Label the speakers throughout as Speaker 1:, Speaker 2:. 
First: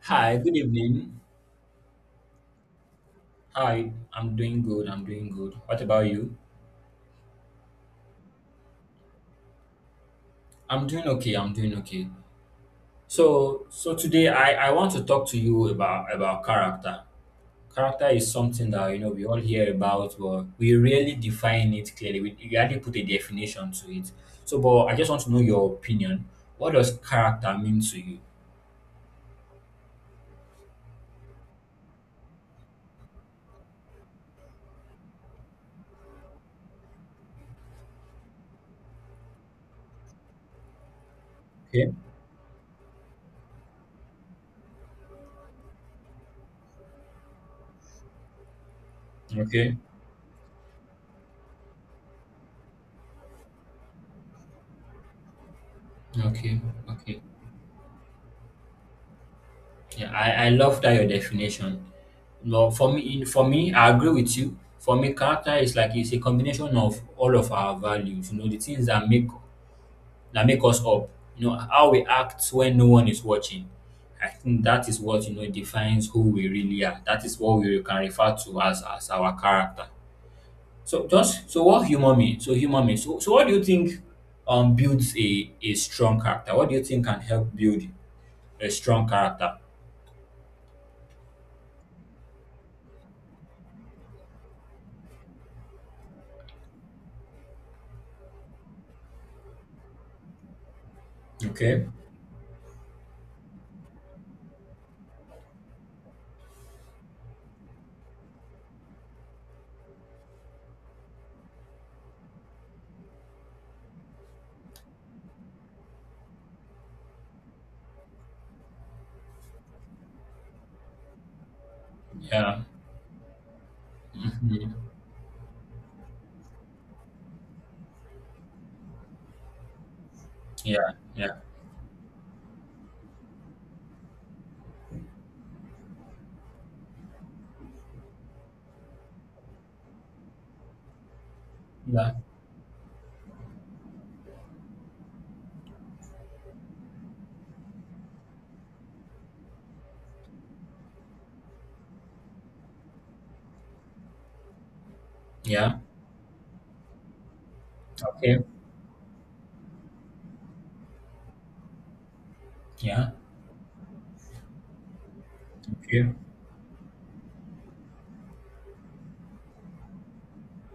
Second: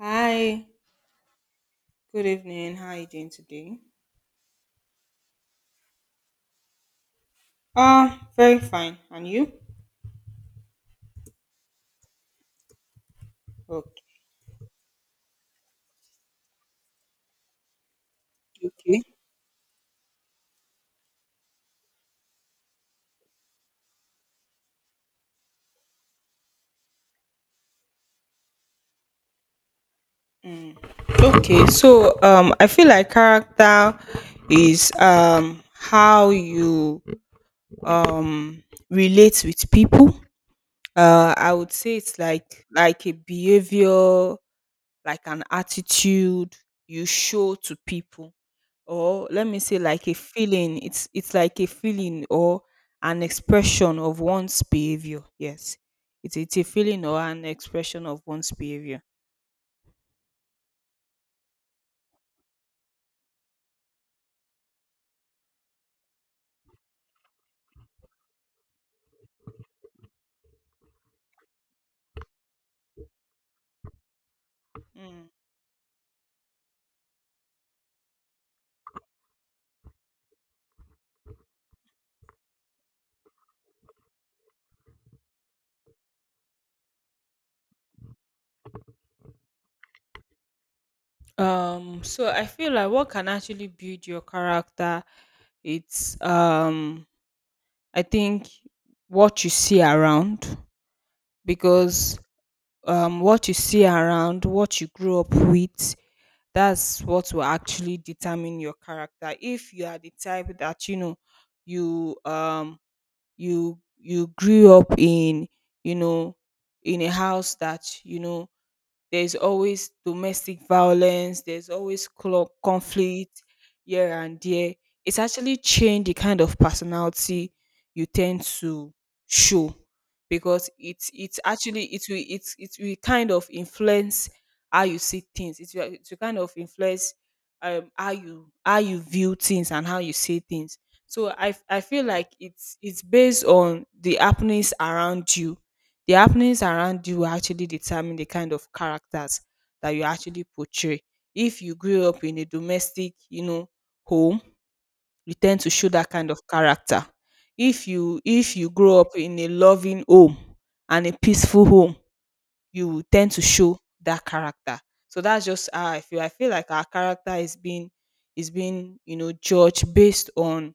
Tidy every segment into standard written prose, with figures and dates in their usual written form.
Speaker 1: Hi, good
Speaker 2: Hi,
Speaker 1: evening.
Speaker 2: good evening. How are you doing today?
Speaker 1: Hi, I'm doing good. I'm doing good. What about you?
Speaker 2: Very fine. And you?
Speaker 1: I'm doing okay. I'm doing okay. So
Speaker 2: Okay,
Speaker 1: today I want to talk to you about character. Character is something that you
Speaker 2: okay.
Speaker 1: know we all hear about, but we rarely define it clearly. We hardly put a definition to it. So, but I just want to know your opinion. What does character mean to you?
Speaker 2: Okay. I feel like character is how you um relate with people. I would
Speaker 1: Okay.
Speaker 2: say it's like a behavior, like an attitude you show to people, or let me
Speaker 1: Okay.
Speaker 2: say like a feeling. It's like a feeling or an expression of one's behavior. Yes, it's
Speaker 1: Okay.
Speaker 2: a feeling or
Speaker 1: Okay.
Speaker 2: an expression of one's behavior.
Speaker 1: Yeah, I love that your definition. No, for me, I agree with you. For me, character is like it's a combination of all of our values. You know, the things that make us up. You know, how we act when no one is watching. I think that is what
Speaker 2: Mm.
Speaker 1: defines who we really are. That is what we can refer to as our character. So just so what human means. So human means. So what do you think builds a strong character? What do you think can help build a strong character?
Speaker 2: So I feel like what can actually build your character, it's I think what you see around,
Speaker 1: Okay.
Speaker 2: because what you see around, what you grew up with, that's what will actually determine your character. If you are the type that, you know, you you grew up in, you know, in a house that, you know, there's always domestic violence, there's always
Speaker 1: Yeah.
Speaker 2: conflict here and there.
Speaker 1: Mhm.
Speaker 2: It's actually changed the kind of personality you tend to show, because
Speaker 1: Yeah. Yeah.
Speaker 2: it's actually it will it's it will kind of influence how you see things. It will kind of influence how you view things and how you see things. So I feel
Speaker 1: Yeah.
Speaker 2: like it's based on the happenings around you. The happenings around you will actually determine the kind of characters that you actually portray. If you grew up in a domestic, you know, home, you tend to
Speaker 1: Yeah.
Speaker 2: show that kind of character. If you
Speaker 1: Okay.
Speaker 2: grow up in a loving home and a peaceful home, you will
Speaker 1: Yeah.
Speaker 2: tend to show that character. So that's just how I
Speaker 1: Okay.
Speaker 2: feel. I feel like our character is being, you know, judged based on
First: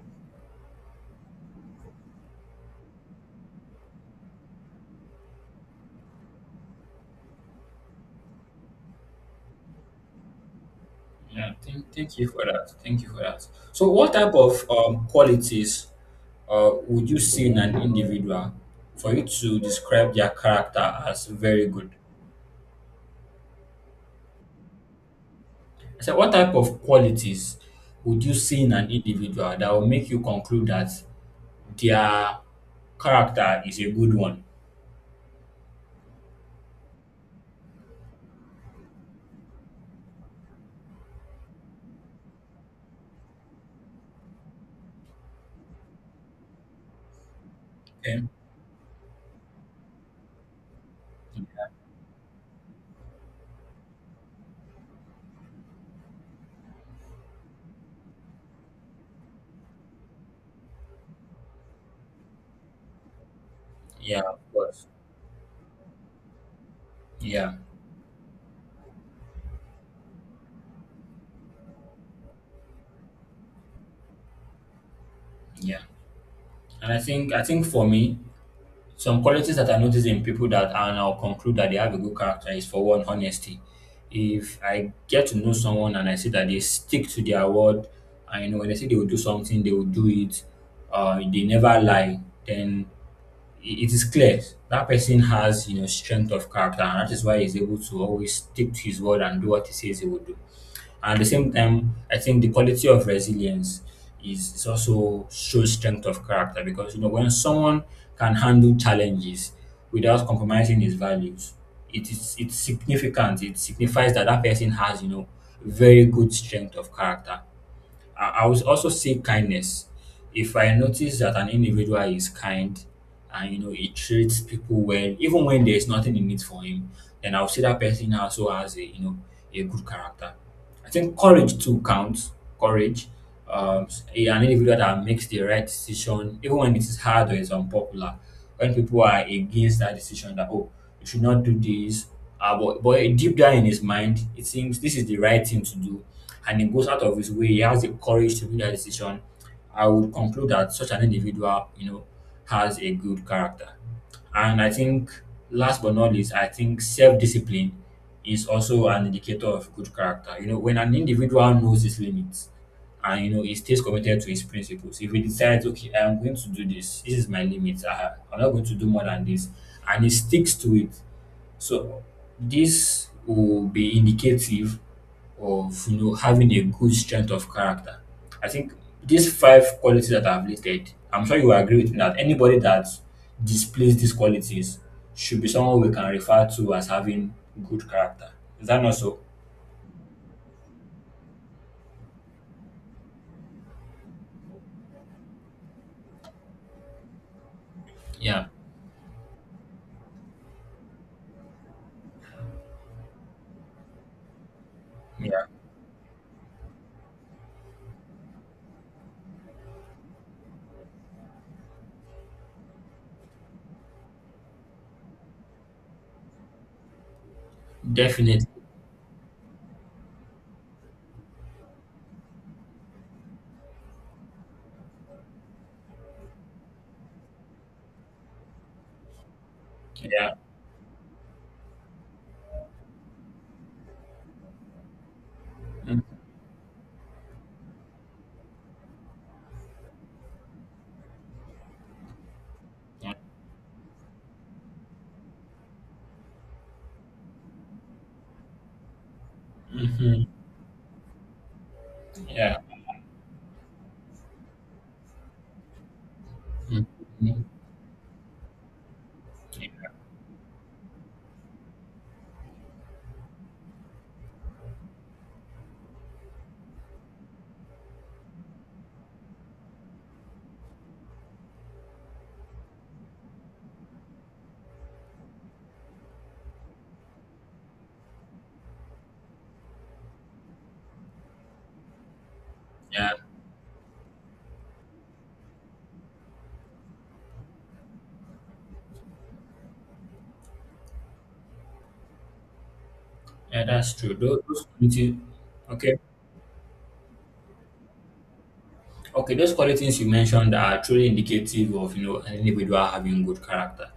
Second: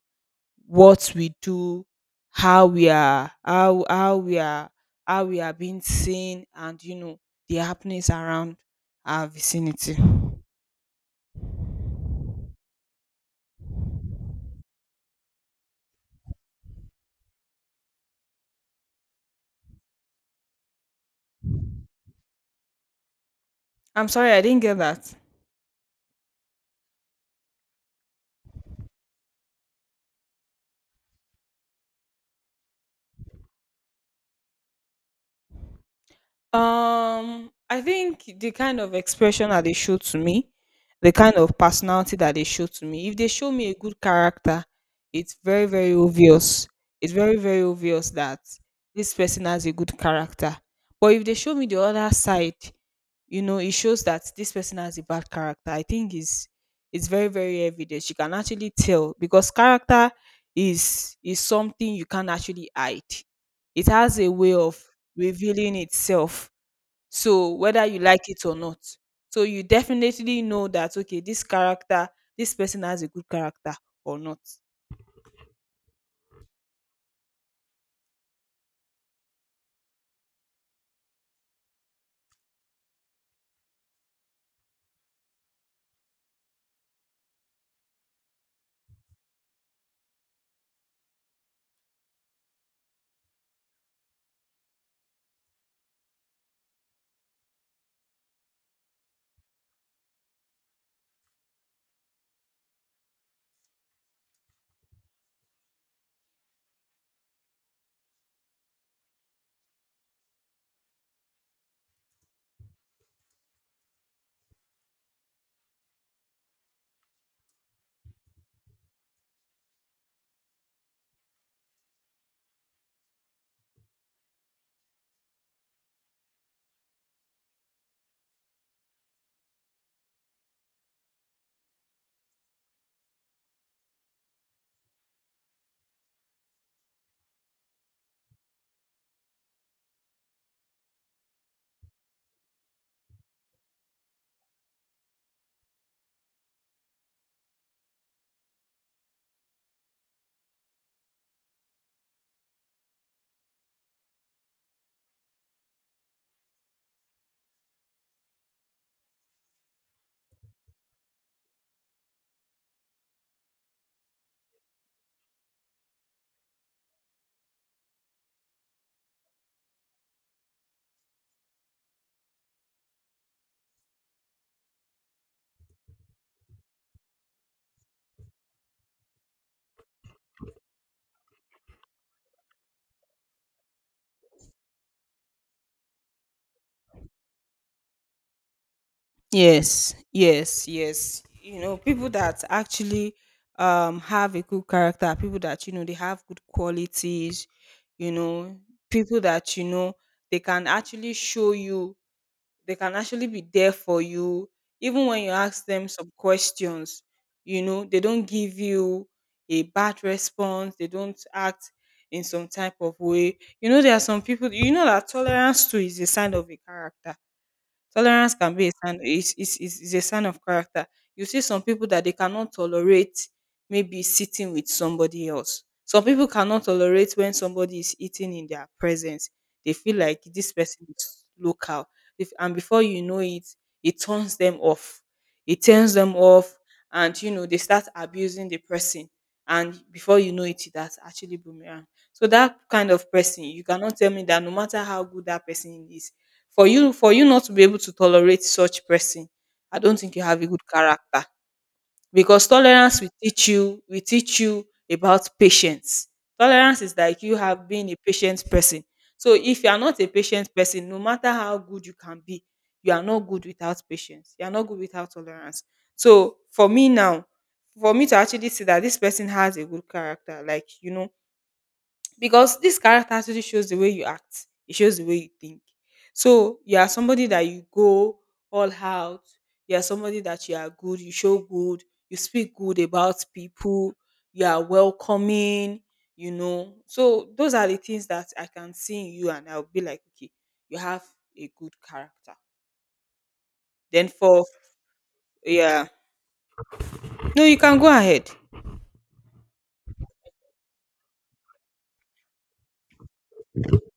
Speaker 2: what we do, how we are, how we are, how we are being seen, and, you know, the happenings around our vicinity.
Speaker 1: Yeah. Thank you for that. Thank you for that. So, what type of qualities would you see in an individual for you to describe their character as very good?
Speaker 2: I'm sorry, I didn't get that.
Speaker 1: I said, what type of qualities would you see in an individual that will make you conclude that their character is a good one?
Speaker 2: I think the kind of expression that they show to me, the kind of personality that they show to me, if they show me a good character, it's very, very obvious. It's very, very obvious
Speaker 1: Okay.
Speaker 2: that this person has a good character. But if they show me the other side, you know, it shows that this person has a bad character. I think is it's very, very evident. You can actually tell, because character is something you can actually hide. It has
Speaker 1: Yeah,
Speaker 2: a
Speaker 1: of
Speaker 2: way of
Speaker 1: course.
Speaker 2: revealing itself.
Speaker 1: Yeah,
Speaker 2: So whether you like it or not, so you definitely know that okay, this character, this person has a good character or not.
Speaker 1: yeah. And I think for me, some qualities that I notice in people that and I'll conclude that they have a good character is for one, honesty. If I get to know someone and I see that they stick to their word, and you know when they say they will do something, they will do it. They never lie. Then it is clear that person has you know strength of character, and that is why he's able to always stick to his word and do what he says he will do. And at the same time, I think the quality of resilience is also shows strength of character because you know when someone can handle challenges without compromising his values, it's significant. It signifies that that person has you know very good strength of character. I will also say kindness. If I notice that an individual is kind and you know he treats people well, even when there is nothing in it for him, then I'll see that person also has a you know a good character. I think courage too counts. Courage. An individual that makes the right decision, even when it is hard or it's unpopular, when people are against that decision, that oh, you should not do this, but deep down in his mind, it seems this is the right thing to do and he goes out of his way, he has the courage to make that decision, I would conclude that such an individual, you know, has a good character. And I think last but not least, I think self-discipline is also an indicator of good character. You know, when an individual knows his limits and you know he stays committed to his principles, if he decides, okay, I'm going to do this, this is my limit, I'm not going to do more than this, and he sticks to it, so this will be indicative of you know having a good strength of character. I think these five qualities that I've listed, I'm sure you will agree with me that anybody that displays these qualities should be someone we can refer to as having good character. Is that not so?
Speaker 2: Yes, yes, yes. You know, people that actually have a good character are people that, you know, they have good qualities, you
Speaker 1: Yeah.
Speaker 2: know, people that, you know, they can actually show you, they can actually be there for you even when you
Speaker 1: Yeah.
Speaker 2: ask them some questions. You know, they don't give you a bad response, they don't act in some type of way. You know, there are some people, you know, that tolerance too is a sign of a character. Tolerance
Speaker 1: Definitely.
Speaker 2: can be a sign, is a sign of character. You see some people that they cannot tolerate maybe sitting with somebody else. Some people cannot tolerate when somebody is eating in their presence. They feel like
Speaker 1: Yeah.
Speaker 2: this person is local. If, and before you know it, it turns them off. It turns
Speaker 1: Mm.
Speaker 2: them off, and you know they start abusing the person. And before you know it, that's actually boomerang. So that kind of
Speaker 1: Yeah.
Speaker 2: person, you cannot tell me that no matter how good that person is, for you not to be able to tolerate such person, I don't think you
Speaker 1: Mhm.
Speaker 2: have a good character, because
Speaker 1: Yeah.
Speaker 2: tolerance will teach you, will teach you about patience. Tolerance is like you
Speaker 1: Mhm.
Speaker 2: have been a patient person. So if you are not a patient person, no matter how good you can be, you are not good without patience. You are not good without tolerance. So for me now, for me to actually see that this person has a good character, like, you know, because this character actually shows the way you act, it shows the way you think. So you are somebody that you go all out, you are somebody that you are good, you show good, you speak good
Speaker 1: Yeah.
Speaker 2: about people, you are welcoming, you know. So those are the things that I can see in you, and I'll be like, okay, you have a good character.
Speaker 1: Yeah, that's
Speaker 2: Then
Speaker 1: true. Those,
Speaker 2: for
Speaker 1: those qualities,
Speaker 2: yeah,
Speaker 1: okay.
Speaker 2: no, you can go ahead.
Speaker 1: Okay, those qualities you mentioned are truly indicative of you know an individual having good character.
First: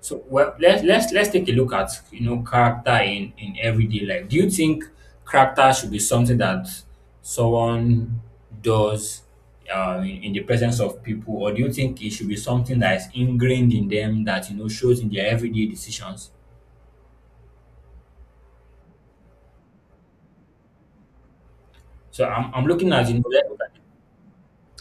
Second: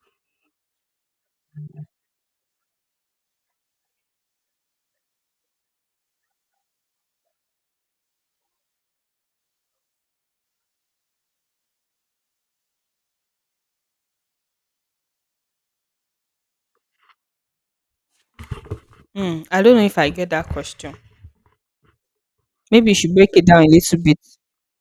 Speaker 1: So well, let's take a look at you know character in everyday life. Do you think character should be something that someone does in the presence of people, or do you think it should be something that is ingrained in them that you know shows in their everyday decisions?
Speaker 2: Mm, I don't know if I get that question.
Speaker 1: So I'm
Speaker 2: Maybe
Speaker 1: looking
Speaker 2: you
Speaker 1: at
Speaker 2: should
Speaker 1: you know
Speaker 2: break it
Speaker 1: let's look
Speaker 2: down a
Speaker 1: at
Speaker 2: little bit.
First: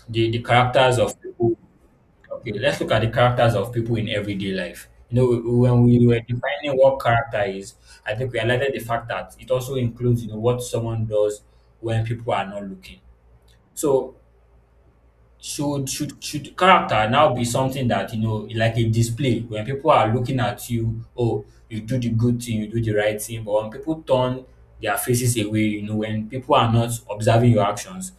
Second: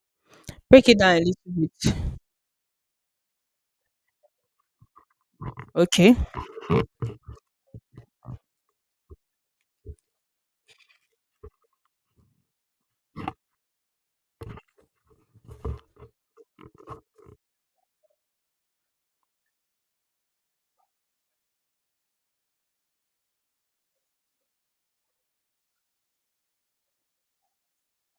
Speaker 1: the
Speaker 2: Break
Speaker 1: characters
Speaker 2: it down
Speaker 1: of
Speaker 2: a little
Speaker 1: people.
Speaker 2: bit.
Speaker 1: Okay, let's look at the characters of people in everyday life. You know, when we
Speaker 2: Okay.
Speaker 1: were defining what character is, I think we highlighted the fact that it also includes, you know, what someone does when people are not looking. So should character now be something that you know like a display when people are looking at you, oh, you do the good thing, you do the right thing, but when people turn their faces away, you know, when people are not observing your actions,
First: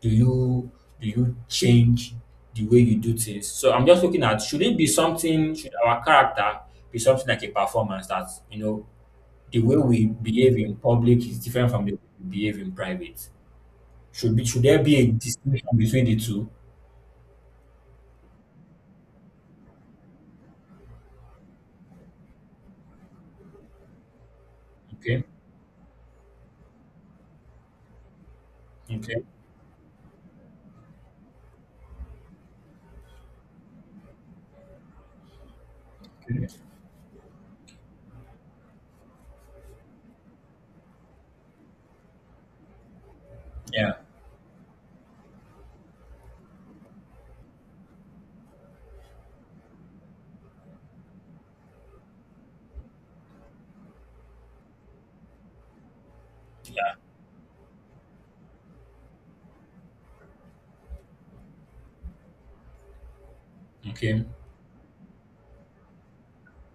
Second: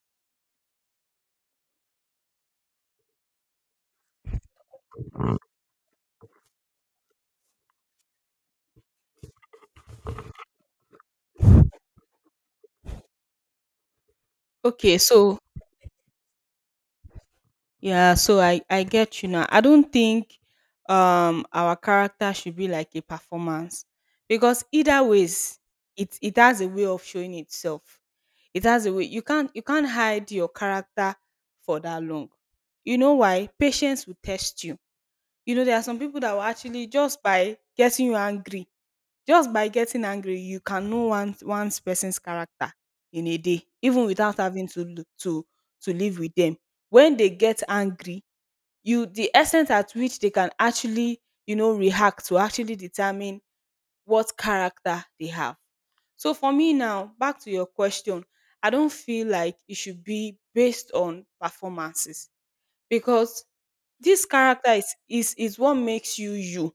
Speaker 1: do you do you change the way you do things? So I'm just looking at, should it be something, should our character be something like a performance that you know the way we behave in public is different from the way we behave in private? Should there be
Speaker 2: Okay,
Speaker 1: a
Speaker 2: so
Speaker 1: distinction between the two?
Speaker 2: yeah, so I get you now. I don't think our character should be like a performance, because either
Speaker 1: Okay.
Speaker 2: ways, it has a way of showing itself. It has a way,
Speaker 1: Okay.
Speaker 2: you can't hide your character for that long. You know why? Patience will test you. You know there are some people that will
Speaker 1: Okay.
Speaker 2: actually just by getting you angry, just by getting angry, you can know one person's character in a day,
Speaker 1: Yeah.
Speaker 2: even without having to to live with them. When they get angry, you the extent at which they can actually, you know, react to actually determine what character they have. So for me
Speaker 1: Yeah.
Speaker 2: now, back to your question, I don't feel like it should be based on performances, because
Speaker 1: Okay.
Speaker 2: this character is what makes you you.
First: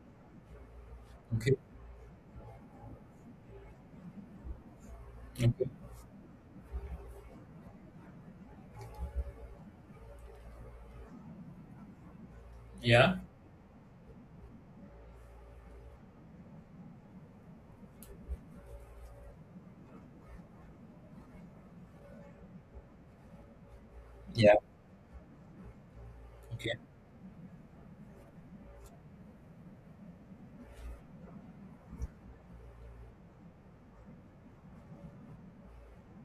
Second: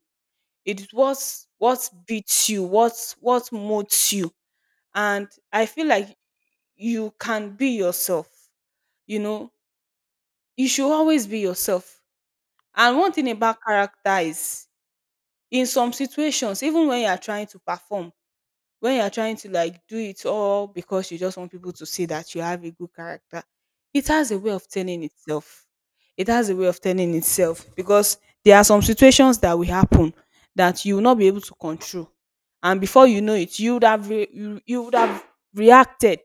Speaker 2: It's what,
Speaker 1: Okay.
Speaker 2: beats you, what, moves you. And
Speaker 1: Okay.
Speaker 2: I feel like you can be yourself. You know, you should always be yourself. And one
Speaker 1: Yeah.
Speaker 2: thing about character is, in some situations, even when you are trying to perform, when you're trying to like do it all because you just want people to see that you have a good character, it has a way
Speaker 1: Yeah.
Speaker 2: of turning itself. It has a way
Speaker 1: Okay.
Speaker 2: of turning itself, because there are some situations that will happen that you will not be able to control. And before you know it, you would have you would have reacted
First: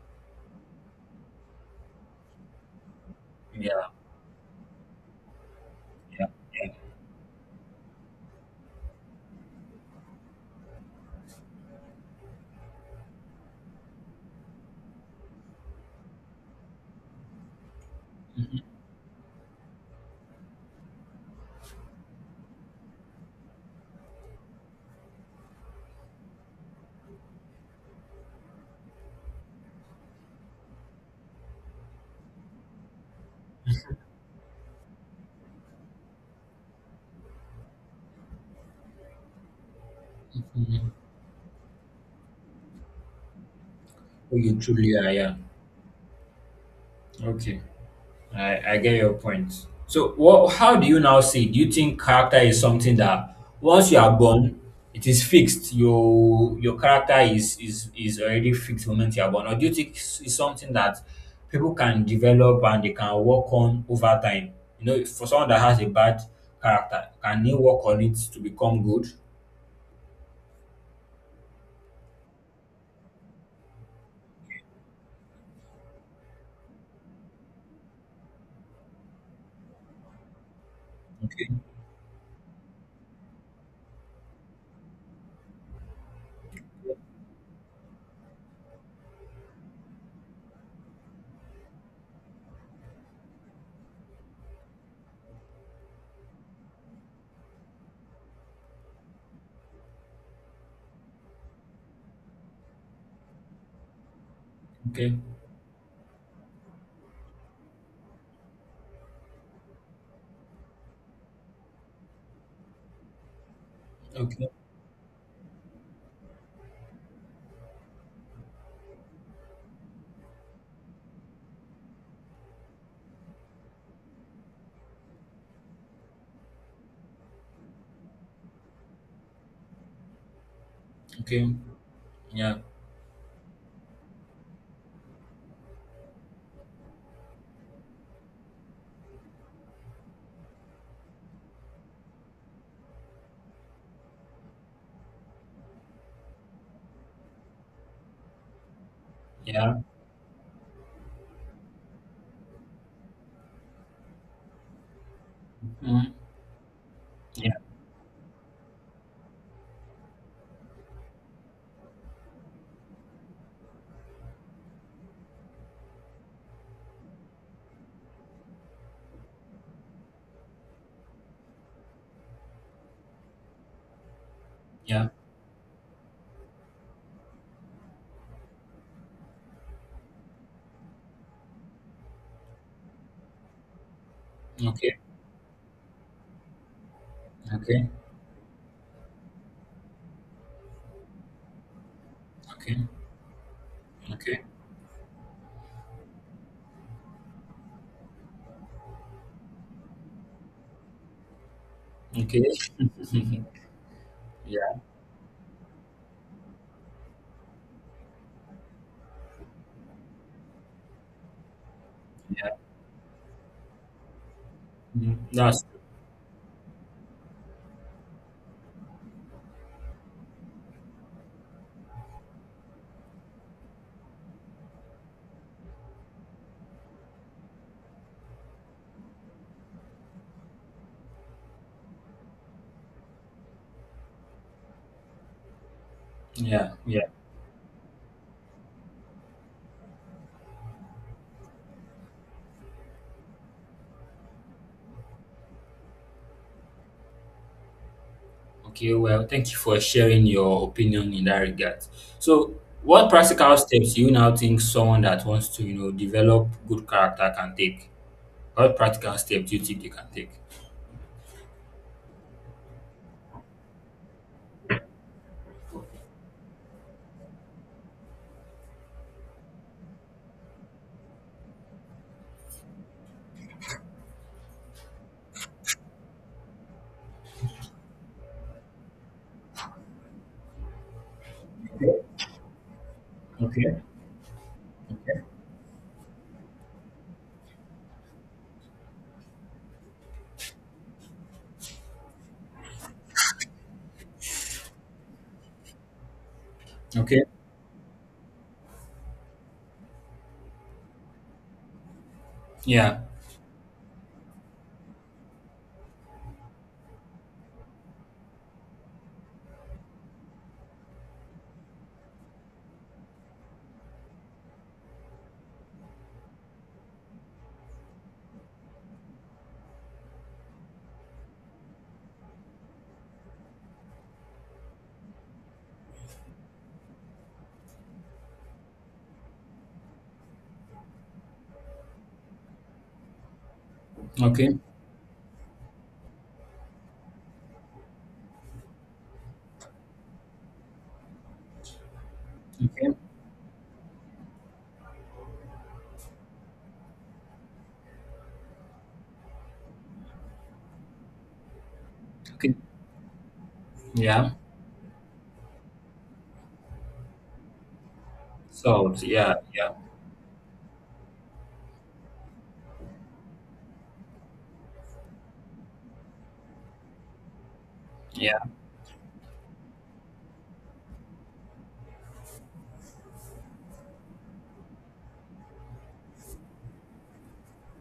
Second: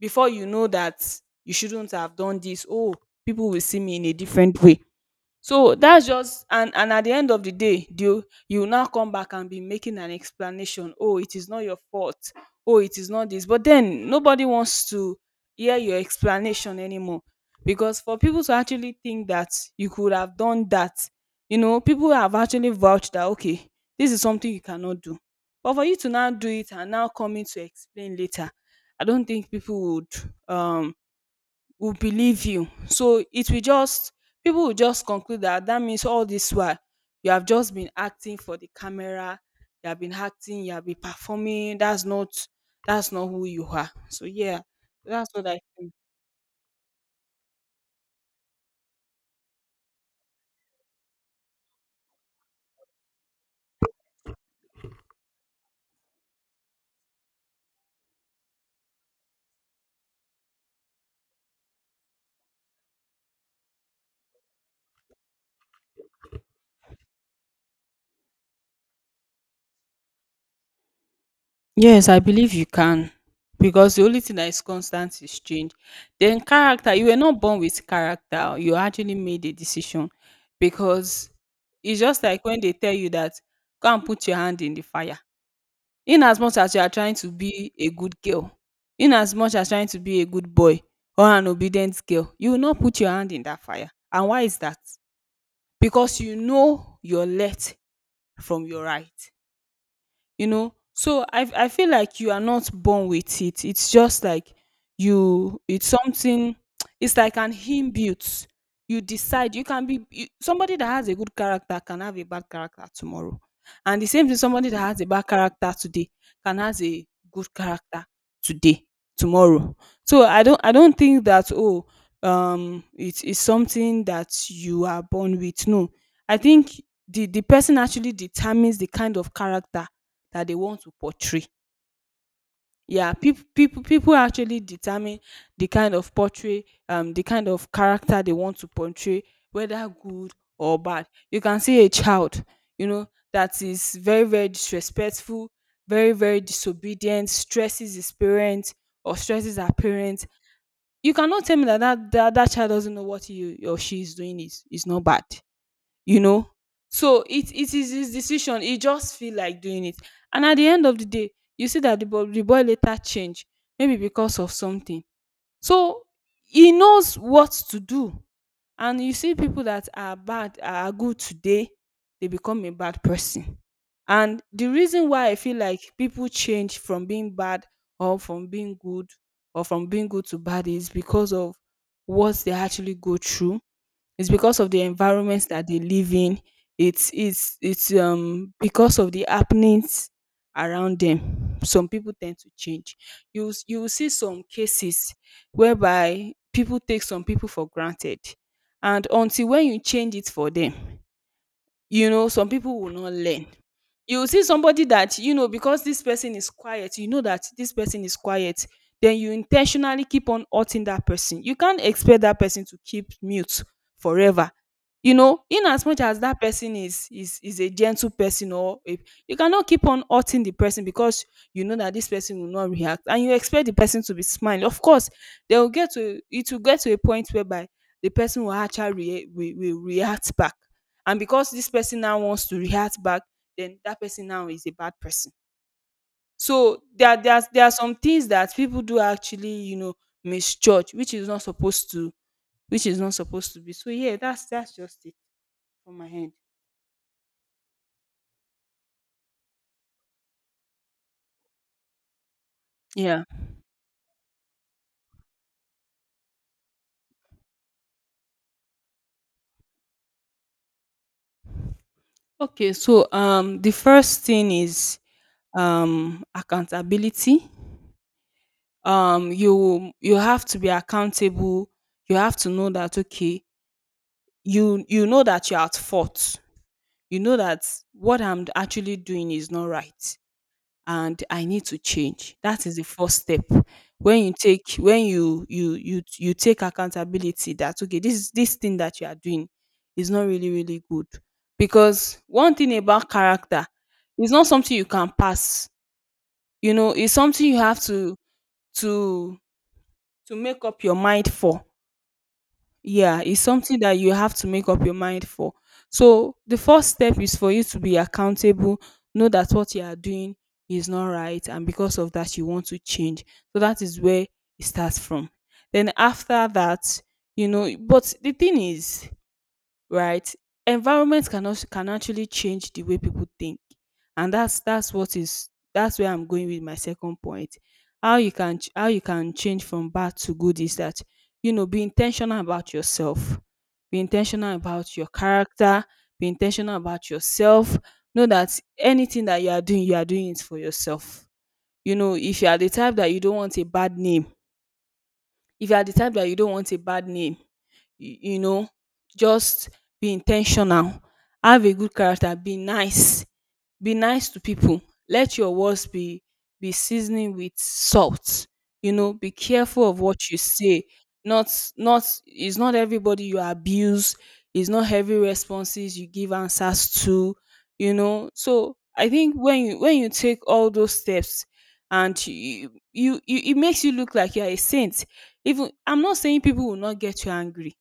Speaker 2: before you know that you shouldn't have done this. Oh, people will see
Speaker 1: Yeah.
Speaker 2: me in a different way. So that's
Speaker 1: Yeah.
Speaker 2: just,
Speaker 1: Yeah.
Speaker 2: and at the end of the day, you now come back and be making an explanation. Oh, it is not your fault. Oh, it is not this. But then nobody wants to hear your explanation anymore. Because for people to actually think that you could have done that, you know, people have actually vouched that okay, this is something you cannot do. But for you to now do it and now coming to explain later, I don't think people would um will believe you. So it will just, people will just conclude that that means all this while you have just been acting for the camera, you have been acting, you have
Speaker 1: Mhm.
Speaker 2: been performing. That's not, that's not who you are. So
Speaker 1: Who you
Speaker 2: yeah,
Speaker 1: truly are.
Speaker 2: that's
Speaker 1: Yeah.
Speaker 2: what I think.
Speaker 1: Okay. I get your point. So, how do you now see? Do you think character is something that once you are born, it is fixed? Your character is already fixed the moment you are born, or do you think it's something that people can develop and they can work on over time? You know, for someone that has a bad character, can he work on it to become good?
Speaker 2: Yes, I believe you can. Because the only thing that is constant is change. Then character, you were not born with character. You actually made a decision, because it's just like when they tell you that go and put your hand in the fire. In as much as you are trying to be a good girl, in as much as trying to be a good boy or an obedient girl, you will not put your hand in that fire. And why is that? Because you know your left from your right. You know, so I feel like you are not born with it. It's just like
Speaker 1: Okay,
Speaker 2: you, it's something, it's like an inbuilt. You decide. You can be you. Somebody that has a good character can have a bad character tomorrow, and the same thing,
Speaker 1: okay,
Speaker 2: somebody that has a bad character today can has a good character today, tomorrow. So I don't think that oh, it is something that you are born with. No, I think the person actually determines the kind of character that they want to
Speaker 1: okay.
Speaker 2: portray.
Speaker 1: Yeah,
Speaker 2: Yeah, people people actually determine the kind of portray the kind of character they want to portray, whether good or bad. You can see a child, you know, that is very, very disrespectful, very, very disobedient, stresses his parents or stresses her
Speaker 1: yeah,
Speaker 2: parents. You cannot tell me that that child doesn't know what you or she is doing is not bad
Speaker 1: mm,
Speaker 2: you know so it
Speaker 1: yeah,
Speaker 2: it is his decision. He just feel like doing it, and at the end of the day you see that the boy later change, maybe because of something. So he knows what to do. And you see people that are bad are good today, they become a bad person. And the
Speaker 1: yeah.
Speaker 2: reason why I feel like people change from being bad or from being good, or from being good to bad, is because of what they actually go through. It's because of the
Speaker 1: Okay,
Speaker 2: environment that they live in. it's it's
Speaker 1: okay,
Speaker 2: it's um because of the happenings around them. Some people tend to
Speaker 1: okay,
Speaker 2: change. You will see
Speaker 1: okay,
Speaker 2: some cases whereby people take some people for granted, and until when you change it for them, you know,
Speaker 1: okay.
Speaker 2: some people will not learn. You see
Speaker 1: Yeah.
Speaker 2: somebody that you know, because this person is quiet, you know that this person is quiet, then you intentionally keep on hurting that person. You can't expect that
Speaker 1: Yeah.
Speaker 2: person to keep mute forever. You
Speaker 1: Mhm.
Speaker 2: know,
Speaker 1: That's
Speaker 2: in as much as that person is a gentle person, you cannot keep on hurting the person because you know that this person will not react, and you expect the person to be smiling. Of course, they will get to, it will get to a point whereby the person will actually will react back. And because this person now wants to react back, then that person now is a bad person.
Speaker 1: yeah,
Speaker 2: So
Speaker 1: yeah.
Speaker 2: there are some things that people do actually, you know, misjudge, which is not supposed to, which is not supposed to be. So yeah, that's just it from my end.
Speaker 1: Okay, well, thank you for sharing your opinion in that regard. So, what
Speaker 2: Yeah.
Speaker 1: practical steps do you now think someone that wants to, you know, develop good character can take? What practical steps do you think they can take?
Speaker 2: Okay. So the first thing is accountability. You have to be accountable. You have to know that okay, you know that you're at fault. You know that what I'm actually doing is not right, and I need to
Speaker 1: Okay.
Speaker 2: change. That is the first step.
Speaker 1: Okay.
Speaker 2: When you take, when
Speaker 1: Okay.
Speaker 2: you take accountability that okay, this thing that you are doing is not really, really good. Because one thing about character is not something you can pass. You know, it's
Speaker 1: Okay.
Speaker 2: something you have to to make up your mind for.
Speaker 1: Yeah.
Speaker 2: Yeah, it's something that you have to make up your mind for. So the first step is for you to be accountable, know that what you are doing is not right, and because of that, you want to change. So that is where it starts from. Then after that, you know, but the thing is, right? Environment can also, can actually change the way people think, and that's what is that's where I'm going with my second point. How you can change from bad to good is that, you know, be intentional about yourself, be
Speaker 1: Okay.
Speaker 2: intentional about your character, be intentional about yourself. Know that anything that you are doing it for yourself. You know, if you are the type
Speaker 1: Okay.
Speaker 2: that you don't want a bad name, if you are the type that you don't want a bad name, you know, just be intentional. Have a good character.
Speaker 1: Okay.
Speaker 2: Be nice. Be nice
Speaker 1: Yeah.
Speaker 2: to people. Let your words be seasoning with salt. You
Speaker 1: So,
Speaker 2: know, be
Speaker 1: yeah, yeah,
Speaker 2: careful of what you say. Not, not, it's not everybody you abuse. It's not every responses you give answers to. You know,
Speaker 1: yeah,
Speaker 2: so I think when you take all those steps, and you it makes you look like you're a saint. Even, I'm not saying people will not get you angry.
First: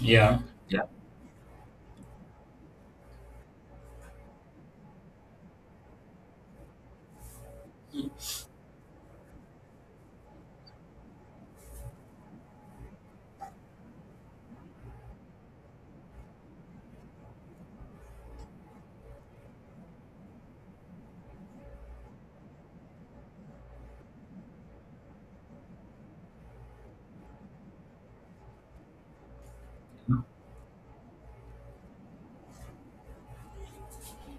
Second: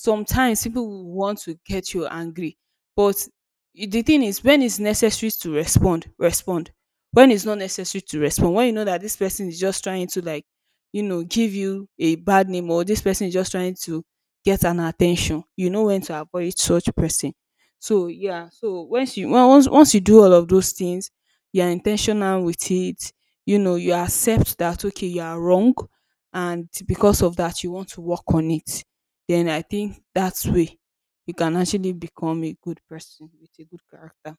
Speaker 1: yeah, yeah.
Speaker 2: people will want to get you angry, but the thing is, when it's necessary to respond, respond; when it's not necessary to respond, when you know that this person is just trying to, like, you know, give you a bad name, or this person is just trying to get an attention, you know when to avoid such person. So yeah, so once you, well, once you do all of those things, you are intentional with it, you know, you accept that okay, you are wrong, and because of that, you want to work on it, then I think that's way you can actually become a good person with a good character.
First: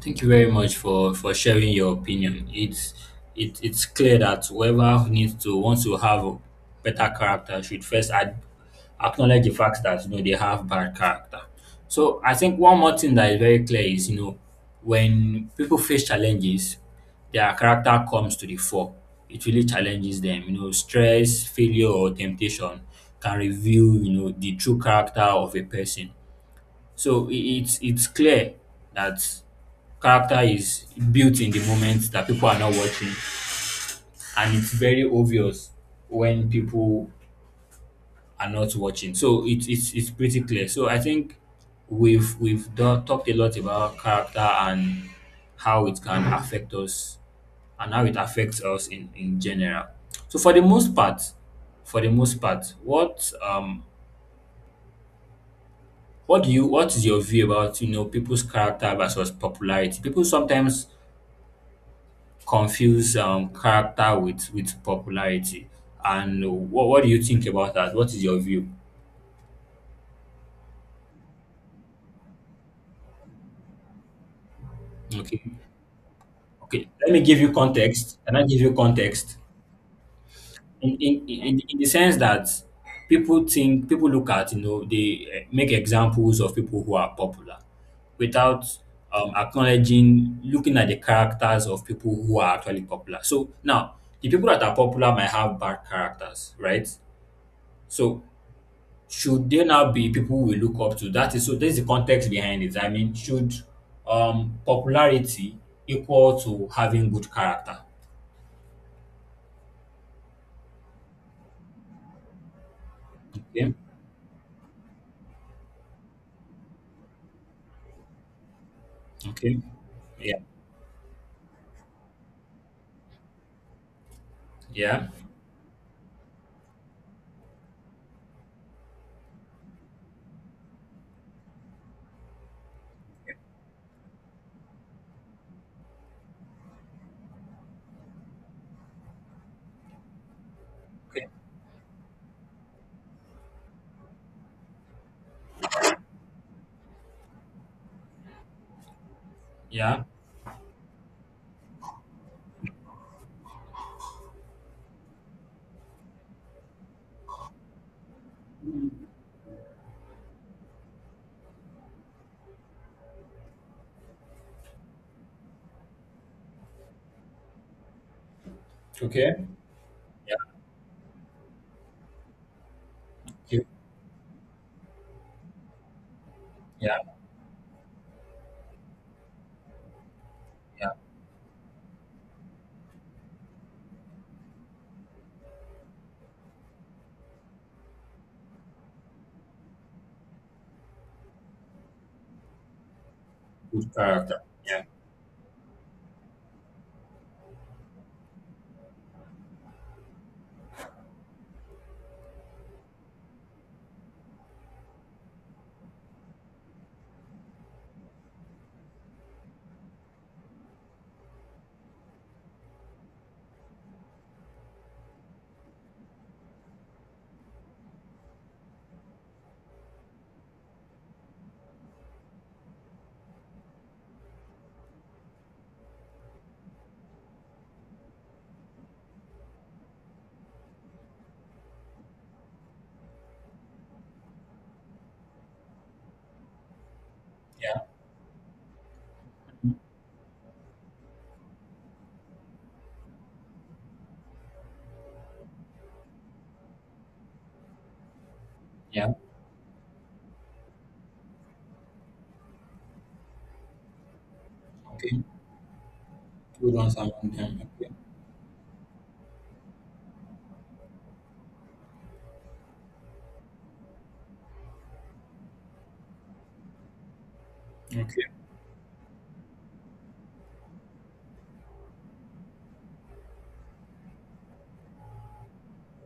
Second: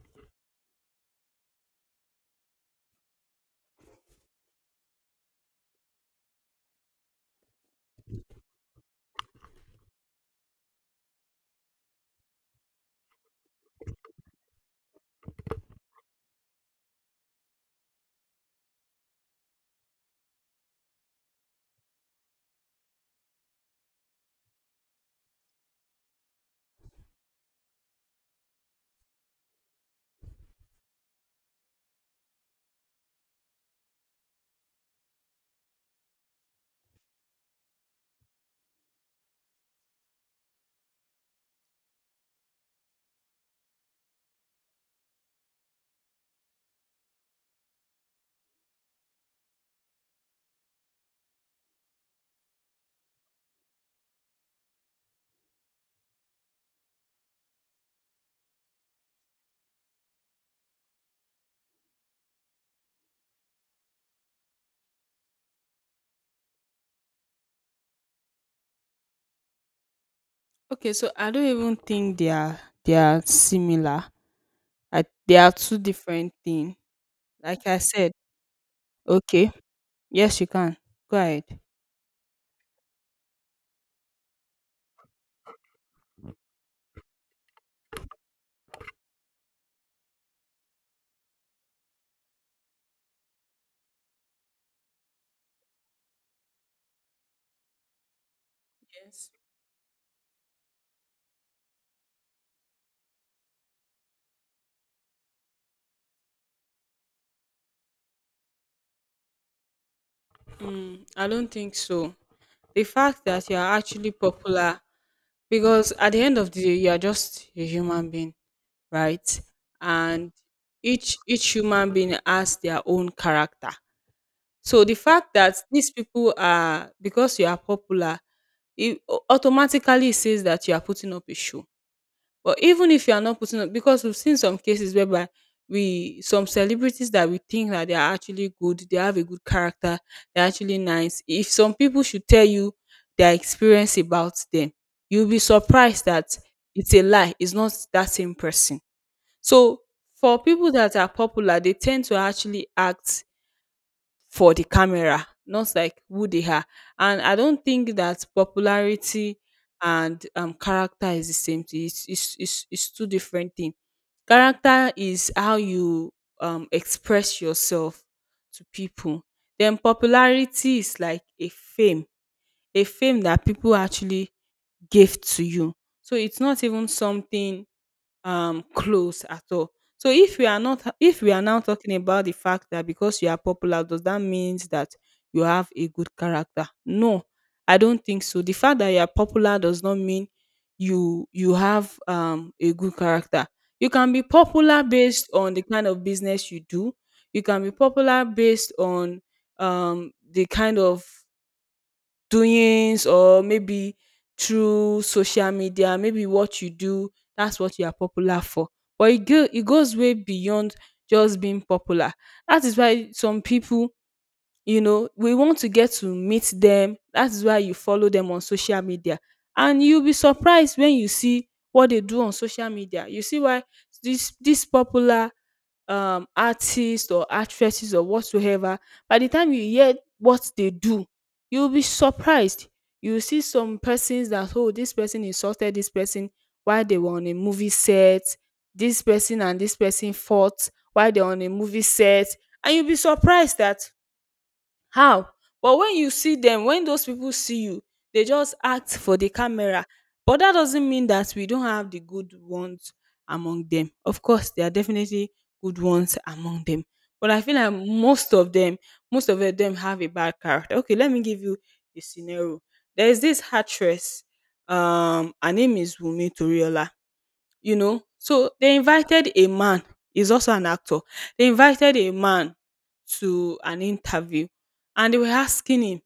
Speaker 1: Thank you very much for sharing your opinion. It's clear that whoever needs to wants to have a better character should first acknowledge the fact that you know they have bad character. So I think one more thing that is very clear is you know when people face challenges, their character comes to the fore. It really challenges them. You know, stress, failure, or temptation can reveal you know the true character of a person. So it's clear that character is built in the moment that people are not watching, and it's very obvious when people are not watching. So it's pretty clear. So I think we've talked a lot about character and how it can affect us, and how it affects us in general. So for the most part, what is your view about you know people's character versus popularity? People sometimes confuse character with popularity. And what do you think about that? What is your view?
Speaker 2: Okay, so I don't even think they are, they are similar. I, they
Speaker 1: Okay,
Speaker 2: are two different things.
Speaker 1: okay. Let me give you
Speaker 2: Like I said,
Speaker 1: context. Can I give you context?
Speaker 2: okay, yes, you can
Speaker 1: In in,
Speaker 2: go ahead.
Speaker 1: in, in the sense that people think people look at, you know, they make examples of people who are popular without acknowledging looking at the characters of people who are actually popular. So now the people that are popular might have bad characters, right? So
Speaker 2: Yes.
Speaker 1: should they now be people we look up to? That is so There's the context behind it. I mean, should popularity equal to having good character?
Speaker 2: Mm, I don't think so. The fact that you
Speaker 1: Okay.
Speaker 2: are actually popular, because at the end of the day, you are just a human being, right?
Speaker 1: Okay.
Speaker 2: And
Speaker 1: Yeah.
Speaker 2: each human being has their own character. So the
Speaker 1: Yeah.
Speaker 2: fact that these people are, because you are popular, it automatically says that you are putting up a show. But even if you are not putting up, because we've seen some cases whereby we, some celebrities that we think that they are actually good, they have a good character, they're actually nice.
Speaker 1: Okay.
Speaker 2: If some people should tell you their experience about them, you'll be surprised that it's a lie. It's not that same person. So
Speaker 1: Yeah.
Speaker 2: for people that are popular, they tend to actually act for the camera, not like who they are. And I don't think that popularity and character is the same thing. It's two different things. Character is how you express yourself to people.
Speaker 1: Okay.
Speaker 2: Then
Speaker 1: Yeah.
Speaker 2: popularity is like a fame that
Speaker 1: Okay.
Speaker 2: people actually give to you. So it's not even
Speaker 1: Yeah.
Speaker 2: something close at all. So if we are not,
Speaker 1: Yeah.
Speaker 2: if we are now talking about the fact that, because you are popular, does that means that you have a good character? No, I don't think so. The fact that you are popular does not mean you, you have a good character. You
Speaker 1: Good
Speaker 2: can be
Speaker 1: character. Yeah.
Speaker 2: popular based on the kind of business you do. You can be popular based on the kind of doings, or maybe through social media, maybe what you do, that's what you are popular for. But it, go, it goes way beyond just being popular. That is why some people, you know, we want to get to meet them, that's why you follow them on social media, and you'll be surprised when you see what they do on social media. You see why this popular artists or actresses or whatsoever, by the time you hear what they do, you'll be surprised. You see some persons that oh, this person insulted this person while they were on a movie
Speaker 1: Yeah.
Speaker 2: set, this person and
Speaker 1: Mm.
Speaker 2: this person fought while they're on a movie set, and you'll be surprised that how? But when you see them, when those people see you, they just act
Speaker 1: Yeah.
Speaker 2: for the camera. But that doesn't mean that we don't have the good ones among them. Of course, there are
Speaker 1: Okay.
Speaker 2: definitely good ones among
Speaker 1: Good
Speaker 2: them.
Speaker 1: ones among
Speaker 2: But I feel
Speaker 1: them.
Speaker 2: like
Speaker 1: Okay.
Speaker 2: most of them have a bad character. Okay, let me give you a scenario. There is this actress, her name is Wunmi Toriola, you know.
Speaker 1: Okay.
Speaker 2: So they invited a man, he's also an actor. They invited a man to an interview, and they were asking him,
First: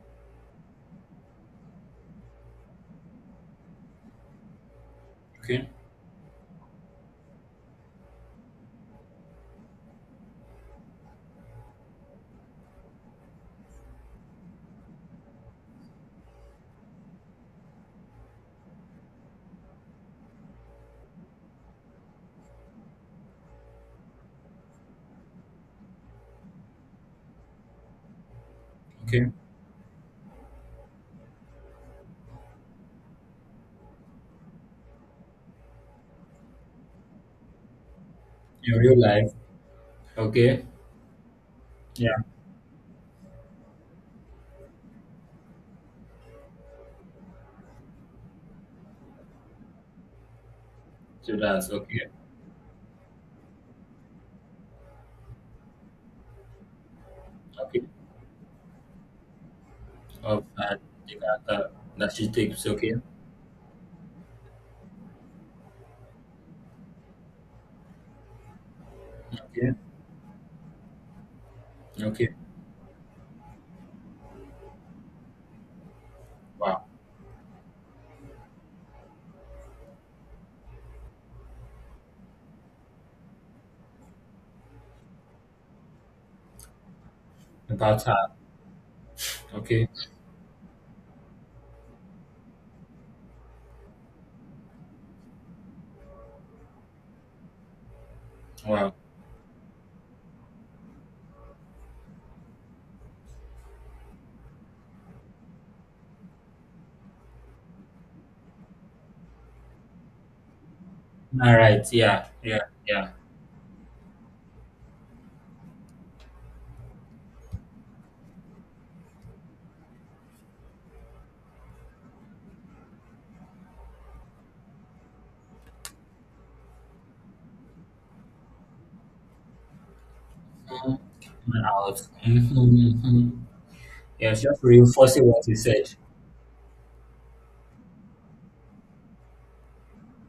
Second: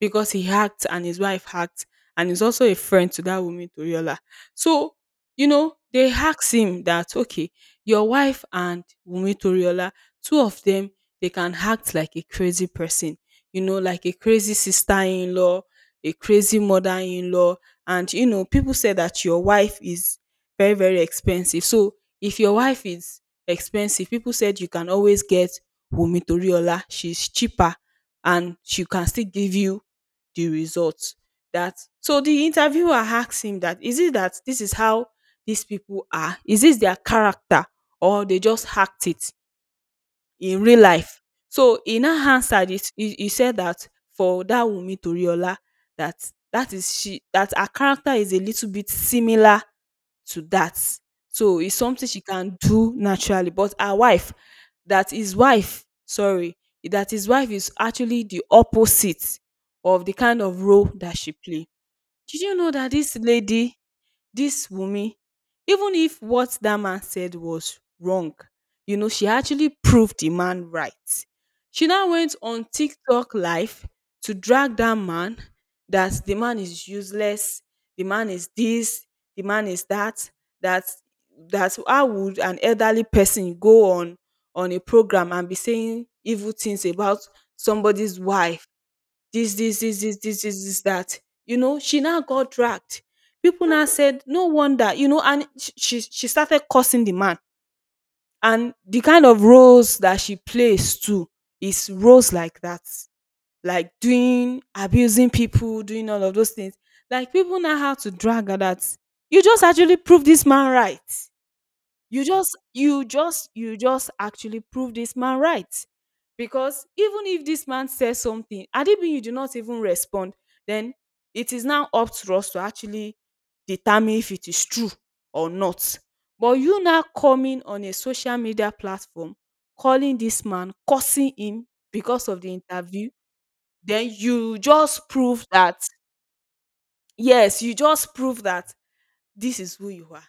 Speaker 2: because he hacked and his wife hacked, and he's also a friend to that woman Toriola. So, you
Speaker 1: Okay.
Speaker 2: know, they asked him that okay, your wife and Wumi Toriola, two of them, they can act like a crazy person, you know, like a crazy sister-in-law, a crazy mother-in-law, and you know people say that your wife is very, very expensive. So if your wife is expensive, people said you can always get Wunmi Toriola. She's cheaper and she can still
Speaker 1: Okay.
Speaker 2: give you the results. That, so the interviewer asks him that is it that this is how these people are? Is this their character, or they just
Speaker 1: In real
Speaker 2: hacked
Speaker 1: life.
Speaker 2: it?
Speaker 1: Okay.
Speaker 2: In real life. So in her
Speaker 1: Yeah.
Speaker 2: answer, he, he said that for that Wumi Toriola, that that is she, that her character is a little bit similar to that.
Speaker 1: So
Speaker 2: So
Speaker 1: that's
Speaker 2: it's something
Speaker 1: okay.
Speaker 2: she can do naturally. But her wife, that his wife, sorry, that his wife is
Speaker 1: Okay.
Speaker 2: actually the opposite of the kind
Speaker 1: Of
Speaker 2: of
Speaker 1: that,
Speaker 2: role
Speaker 1: the
Speaker 2: that she play.
Speaker 1: character that she
Speaker 2: Did you
Speaker 1: takes.
Speaker 2: know that
Speaker 1: Okay.
Speaker 2: this lady, this Wunmi, even if what that man said was wrong, you know, she
Speaker 1: Okay.
Speaker 2: actually proved the man right. She now
Speaker 1: Okay.
Speaker 2: went on TikTok live to drag that man, that the man
Speaker 1: Wow.
Speaker 2: is useless, the man is this, the man is that, that, that how would an elderly person go on a program and be saying evil things about
Speaker 1: About her.
Speaker 2: somebody's wife, this, this,
Speaker 1: Okay.
Speaker 2: this, this, this, this, this, that. You know, she now got dragged. People now said, no wonder, you know, and she started cursing the man. And
Speaker 1: Wow.
Speaker 2: the kind of roles that she plays too is roles like that, like doing, abusing people, doing all of those things. Like people now have to drag her that you just actually prove this man right.
Speaker 1: All right.
Speaker 2: You
Speaker 1: Yeah.
Speaker 2: just
Speaker 1: Yeah.
Speaker 2: you
Speaker 1: Yeah.
Speaker 2: just you just actually prove this man right. Because even if this man says something, and even you do not even respond, then it is now up to us to actually determine if it is true or not. But you now coming on a social media platform, calling this man,
Speaker 1: Mhm.
Speaker 2: cursing
Speaker 1: Coming
Speaker 2: him
Speaker 1: out.
Speaker 2: because of the
Speaker 1: Mm-hmm,
Speaker 2: interview,
Speaker 1: hmm.
Speaker 2: then
Speaker 1: Yeah. It's
Speaker 2: you
Speaker 1: just
Speaker 2: just
Speaker 1: reinforcing what
Speaker 2: prove
Speaker 1: you
Speaker 2: that,
Speaker 1: said.
Speaker 2: yes, you just prove that this is who you are.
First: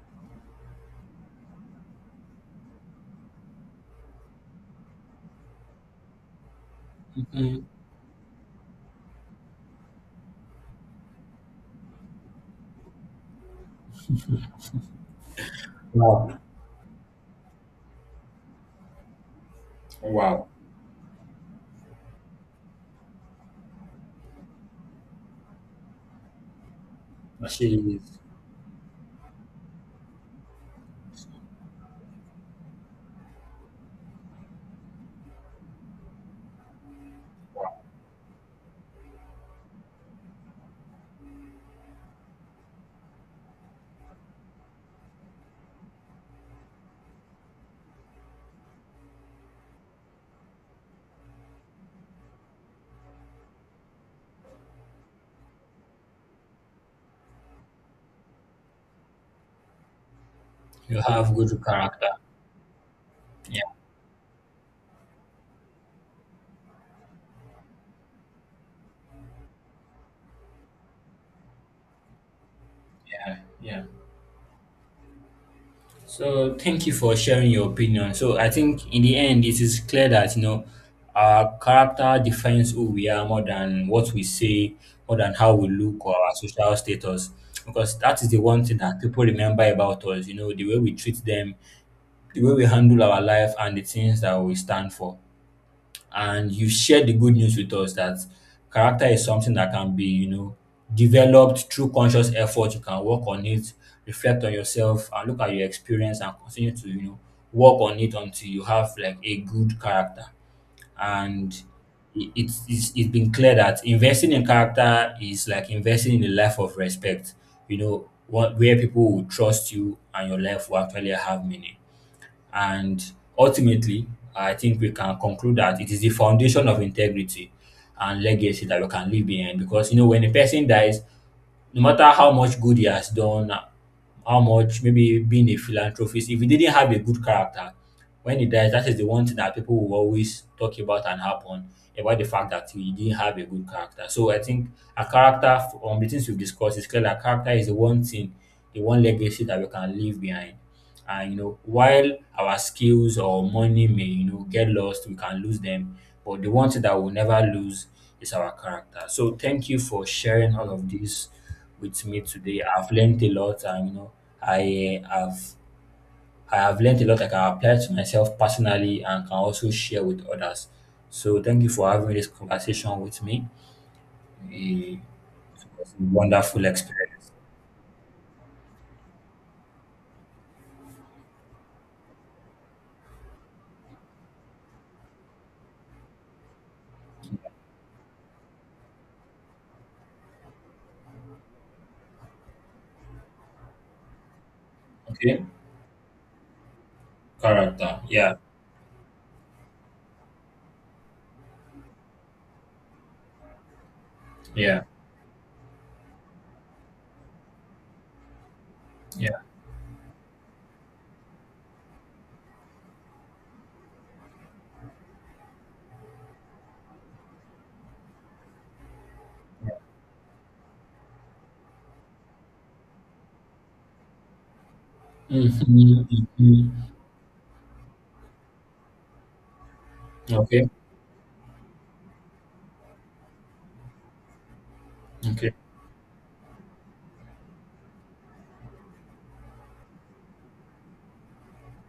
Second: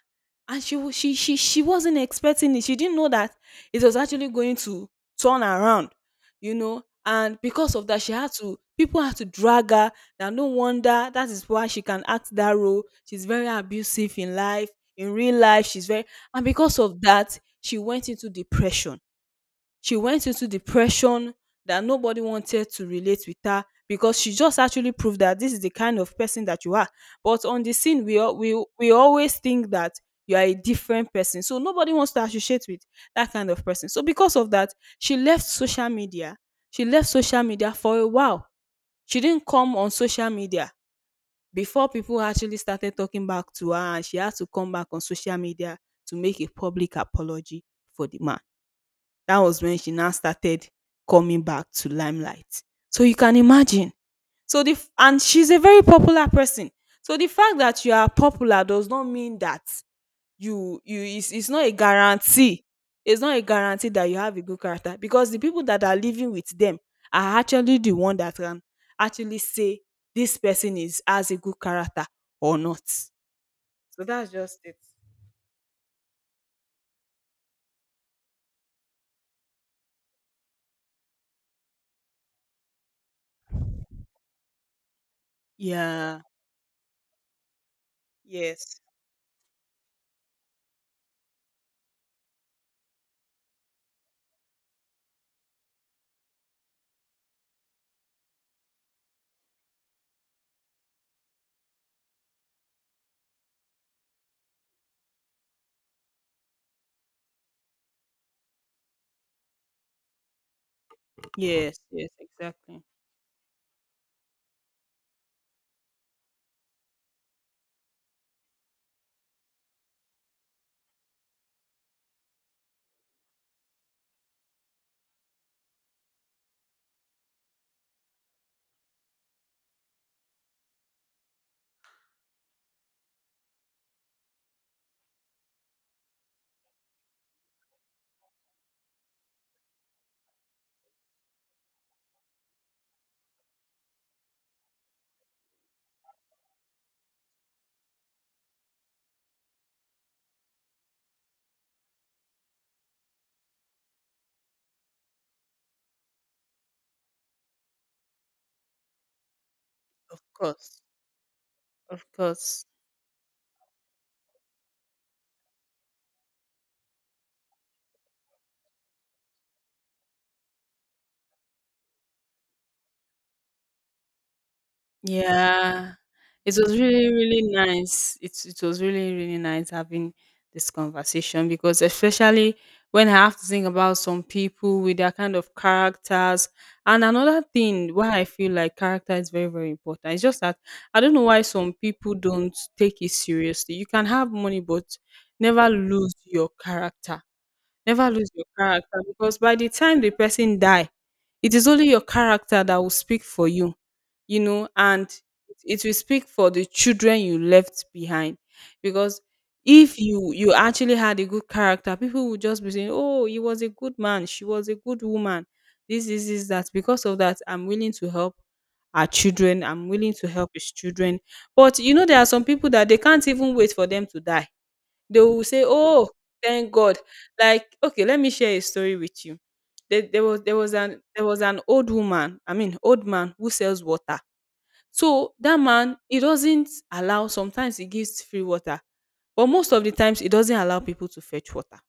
Speaker 2: And she wasn't expecting it. She didn't know that it was actually going to turn around, and
Speaker 1: Hmm.
Speaker 2: because of that she had to, people had to drag her that no wonder, that is why she can act that role. She's very abusive in life, in real life she's very.
Speaker 1: Wow.
Speaker 2: And because of that, she went into depression. She went
Speaker 1: Wow.
Speaker 2: into depression, that nobody wanted to relate with her, because she just actually proved that this is the kind of person that you are. But on the
Speaker 1: She is.
Speaker 2: scene, we always think that you are a different person, so nobody wants to associate with that kind of person. So because of that, she left social media. She left social media for a while. She didn't come on social media before people actually started talking back to her, and she had to come back on social media to make a public apology for the man. That was when she now started coming back to limelight. So you can imagine. And she's a very popular person. So the fact that you are popular does not mean that you
Speaker 1: You
Speaker 2: you it's,
Speaker 1: have
Speaker 2: it's
Speaker 1: good
Speaker 2: not a
Speaker 1: character.
Speaker 2: guarantee. It's not a
Speaker 1: Yeah.
Speaker 2: guarantee that you have a good character, because the people that are living with them are actually the one that can actually say this person is, has a good character or not.
Speaker 1: Yeah. Yeah.
Speaker 2: So that's just it.
Speaker 1: So thank you for sharing your opinion. So I think in the end, it is clear that you know our character defines who we are more than what we say, more than how we look or
Speaker 2: Yeah.
Speaker 1: our social status. Because that is the one thing
Speaker 2: Yes.
Speaker 1: that people remember about us. You know, the way we treat them, the way we handle our life, and the things that we stand for. And you've shared the good news with us that character is something that can be you know developed through conscious effort. You can work on it, reflect on yourself and look at your experience, and continue to you know work on it until you have like a good character. And
Speaker 2: Yes. Yes.
Speaker 1: it,
Speaker 2: Exactly.
Speaker 1: it's been clear that investing in character is like investing in a life of respect, you know where people will trust you and your life will actually have meaning. And ultimately, I think we can conclude that it is the foundation of integrity and legacy that we can leave behind. Because you know, when a person dies, no matter how much good he has done, how much maybe being a philanthropist, if he didn't have a good character, when he dies, that is the one thing that people will always talk about and happen about, the fact that he didn't have a good character. So I think a character, from the things we've discussed, is clear that character is the one thing, the one legacy that we can leave behind. And you know, while our skills or money may you know get lost, we can lose them, but the one thing that we'll never lose is our character. So thank you for
Speaker 2: Of
Speaker 1: sharing all
Speaker 2: course,
Speaker 1: of this with
Speaker 2: of
Speaker 1: me today.
Speaker 2: course.
Speaker 1: I've learned a lot, and you know i uh, have I have learned a lot I can apply to myself personally and can also share with others. So thank you for having this conversation with me. It was
Speaker 2: Yeah,
Speaker 1: a
Speaker 2: it
Speaker 1: wonderful
Speaker 2: was really,
Speaker 1: experience.
Speaker 2: really nice. It was really, really nice having this conversation, because especially when I have to think about some people with their kind of characters. And another thing why I feel like character is very, very important. It's just that I don't know why some people don't take it seriously. You can have money, but
Speaker 1: Okay.
Speaker 2: never lose your character.
Speaker 1: Character.
Speaker 2: Never lose
Speaker 1: Yeah.
Speaker 2: your character, because by the time the person die, it is only your character that will speak for you, you know,
Speaker 1: Yeah.
Speaker 2: and it will speak for the children you left behind. Because
Speaker 1: Yeah.
Speaker 2: if you actually had a good character, people would just be saying, "Oh, he was a good man. She was a good woman. This, that." Because of that, I'm willing to help our children. I'm willing to help his children. But you know, there are some people that they can't even wait for them to die. They will
Speaker 1: Mhm,
Speaker 2: say, "Oh, thank
Speaker 1: mhm.
Speaker 2: God!" Like, okay, let me share a story with you. There,
Speaker 1: Okay.
Speaker 2: there was an old woman, I mean, old man who sells water. So
Speaker 1: Okay.
Speaker 2: that man, he doesn't allow, sometimes he gives free water, but most of the times he doesn't allow people to fetch water.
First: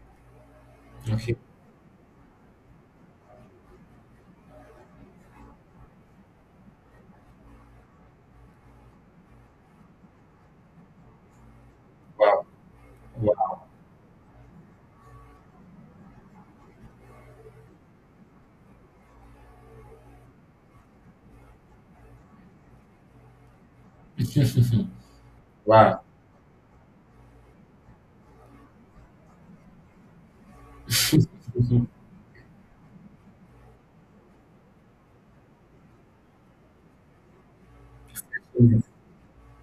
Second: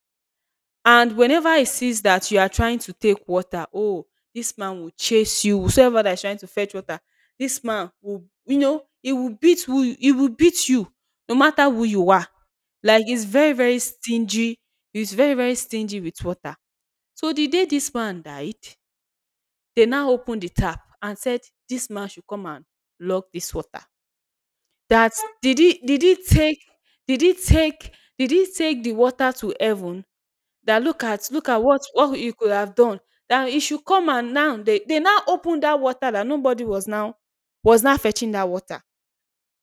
Speaker 2: And
Speaker 1: Okay.
Speaker 2: whenever he sees that you are trying to take water, oh, this man will chase you. Whoever that is trying to fetch water, this man will, you know, he will beat you, no matter who you are.
Speaker 1: Wow.
Speaker 2: Like he's very,
Speaker 1: Wow.
Speaker 2: very stingy. He's very, very stingy with water. So the day this man died, they now opened the tap and said, this man should come and log this water. that did he
Speaker 1: Wow.
Speaker 2: did he take did he take did he take the water to heaven? That look at what what you could have done. That it should come, and now they now open that water, that nobody was now, was now fetching that water.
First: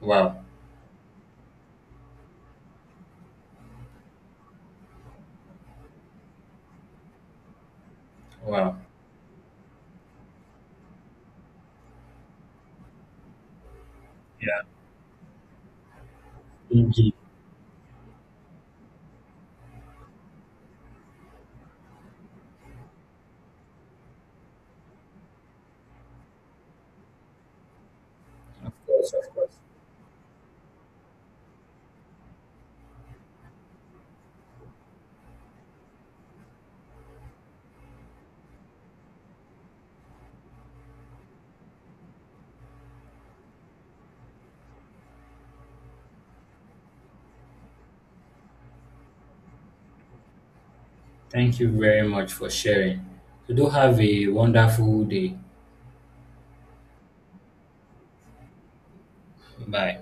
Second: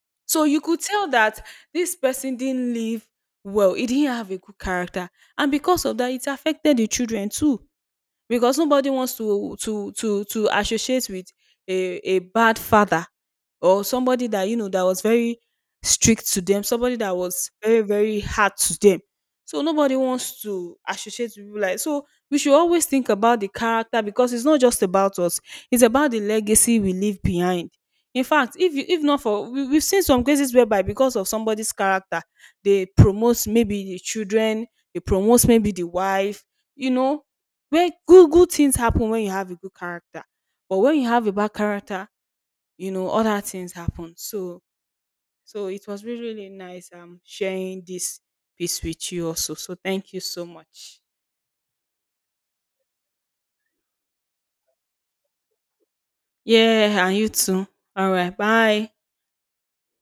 Speaker 1: Wow.
Speaker 2: So you could tell that this person didn't live well. He didn't have a good character, and because of that it affected the children too, because
Speaker 1: Wow.
Speaker 2: nobody wants to associate with a bad father, or somebody that you
Speaker 1: Yeah.
Speaker 2: know that was very strict to them, somebody
Speaker 1: Indeed.
Speaker 2: that was very, very hard to them. So nobody wants to associate with people like. So we should always think about the character, because it's not just about us, it's about the legacy we leave behind. In fact,
Speaker 1: Of
Speaker 2: if you, if
Speaker 1: course.
Speaker 2: not
Speaker 1: Of
Speaker 2: for
Speaker 1: course.
Speaker 2: we, we've seen some cases whereby because of somebody's character they promote maybe the children, they promote maybe the wife, you know, where good things happen when you have a good character. But when you have a bad character, you know, other things happen. So so it was really, really nice sharing this piece with you also, so thank you so much.
Speaker 1: Thank you very much for sharing. So do have a wonderful day.
Speaker 2: Yeah, and you too. All right, bye.
Speaker 1: Bye.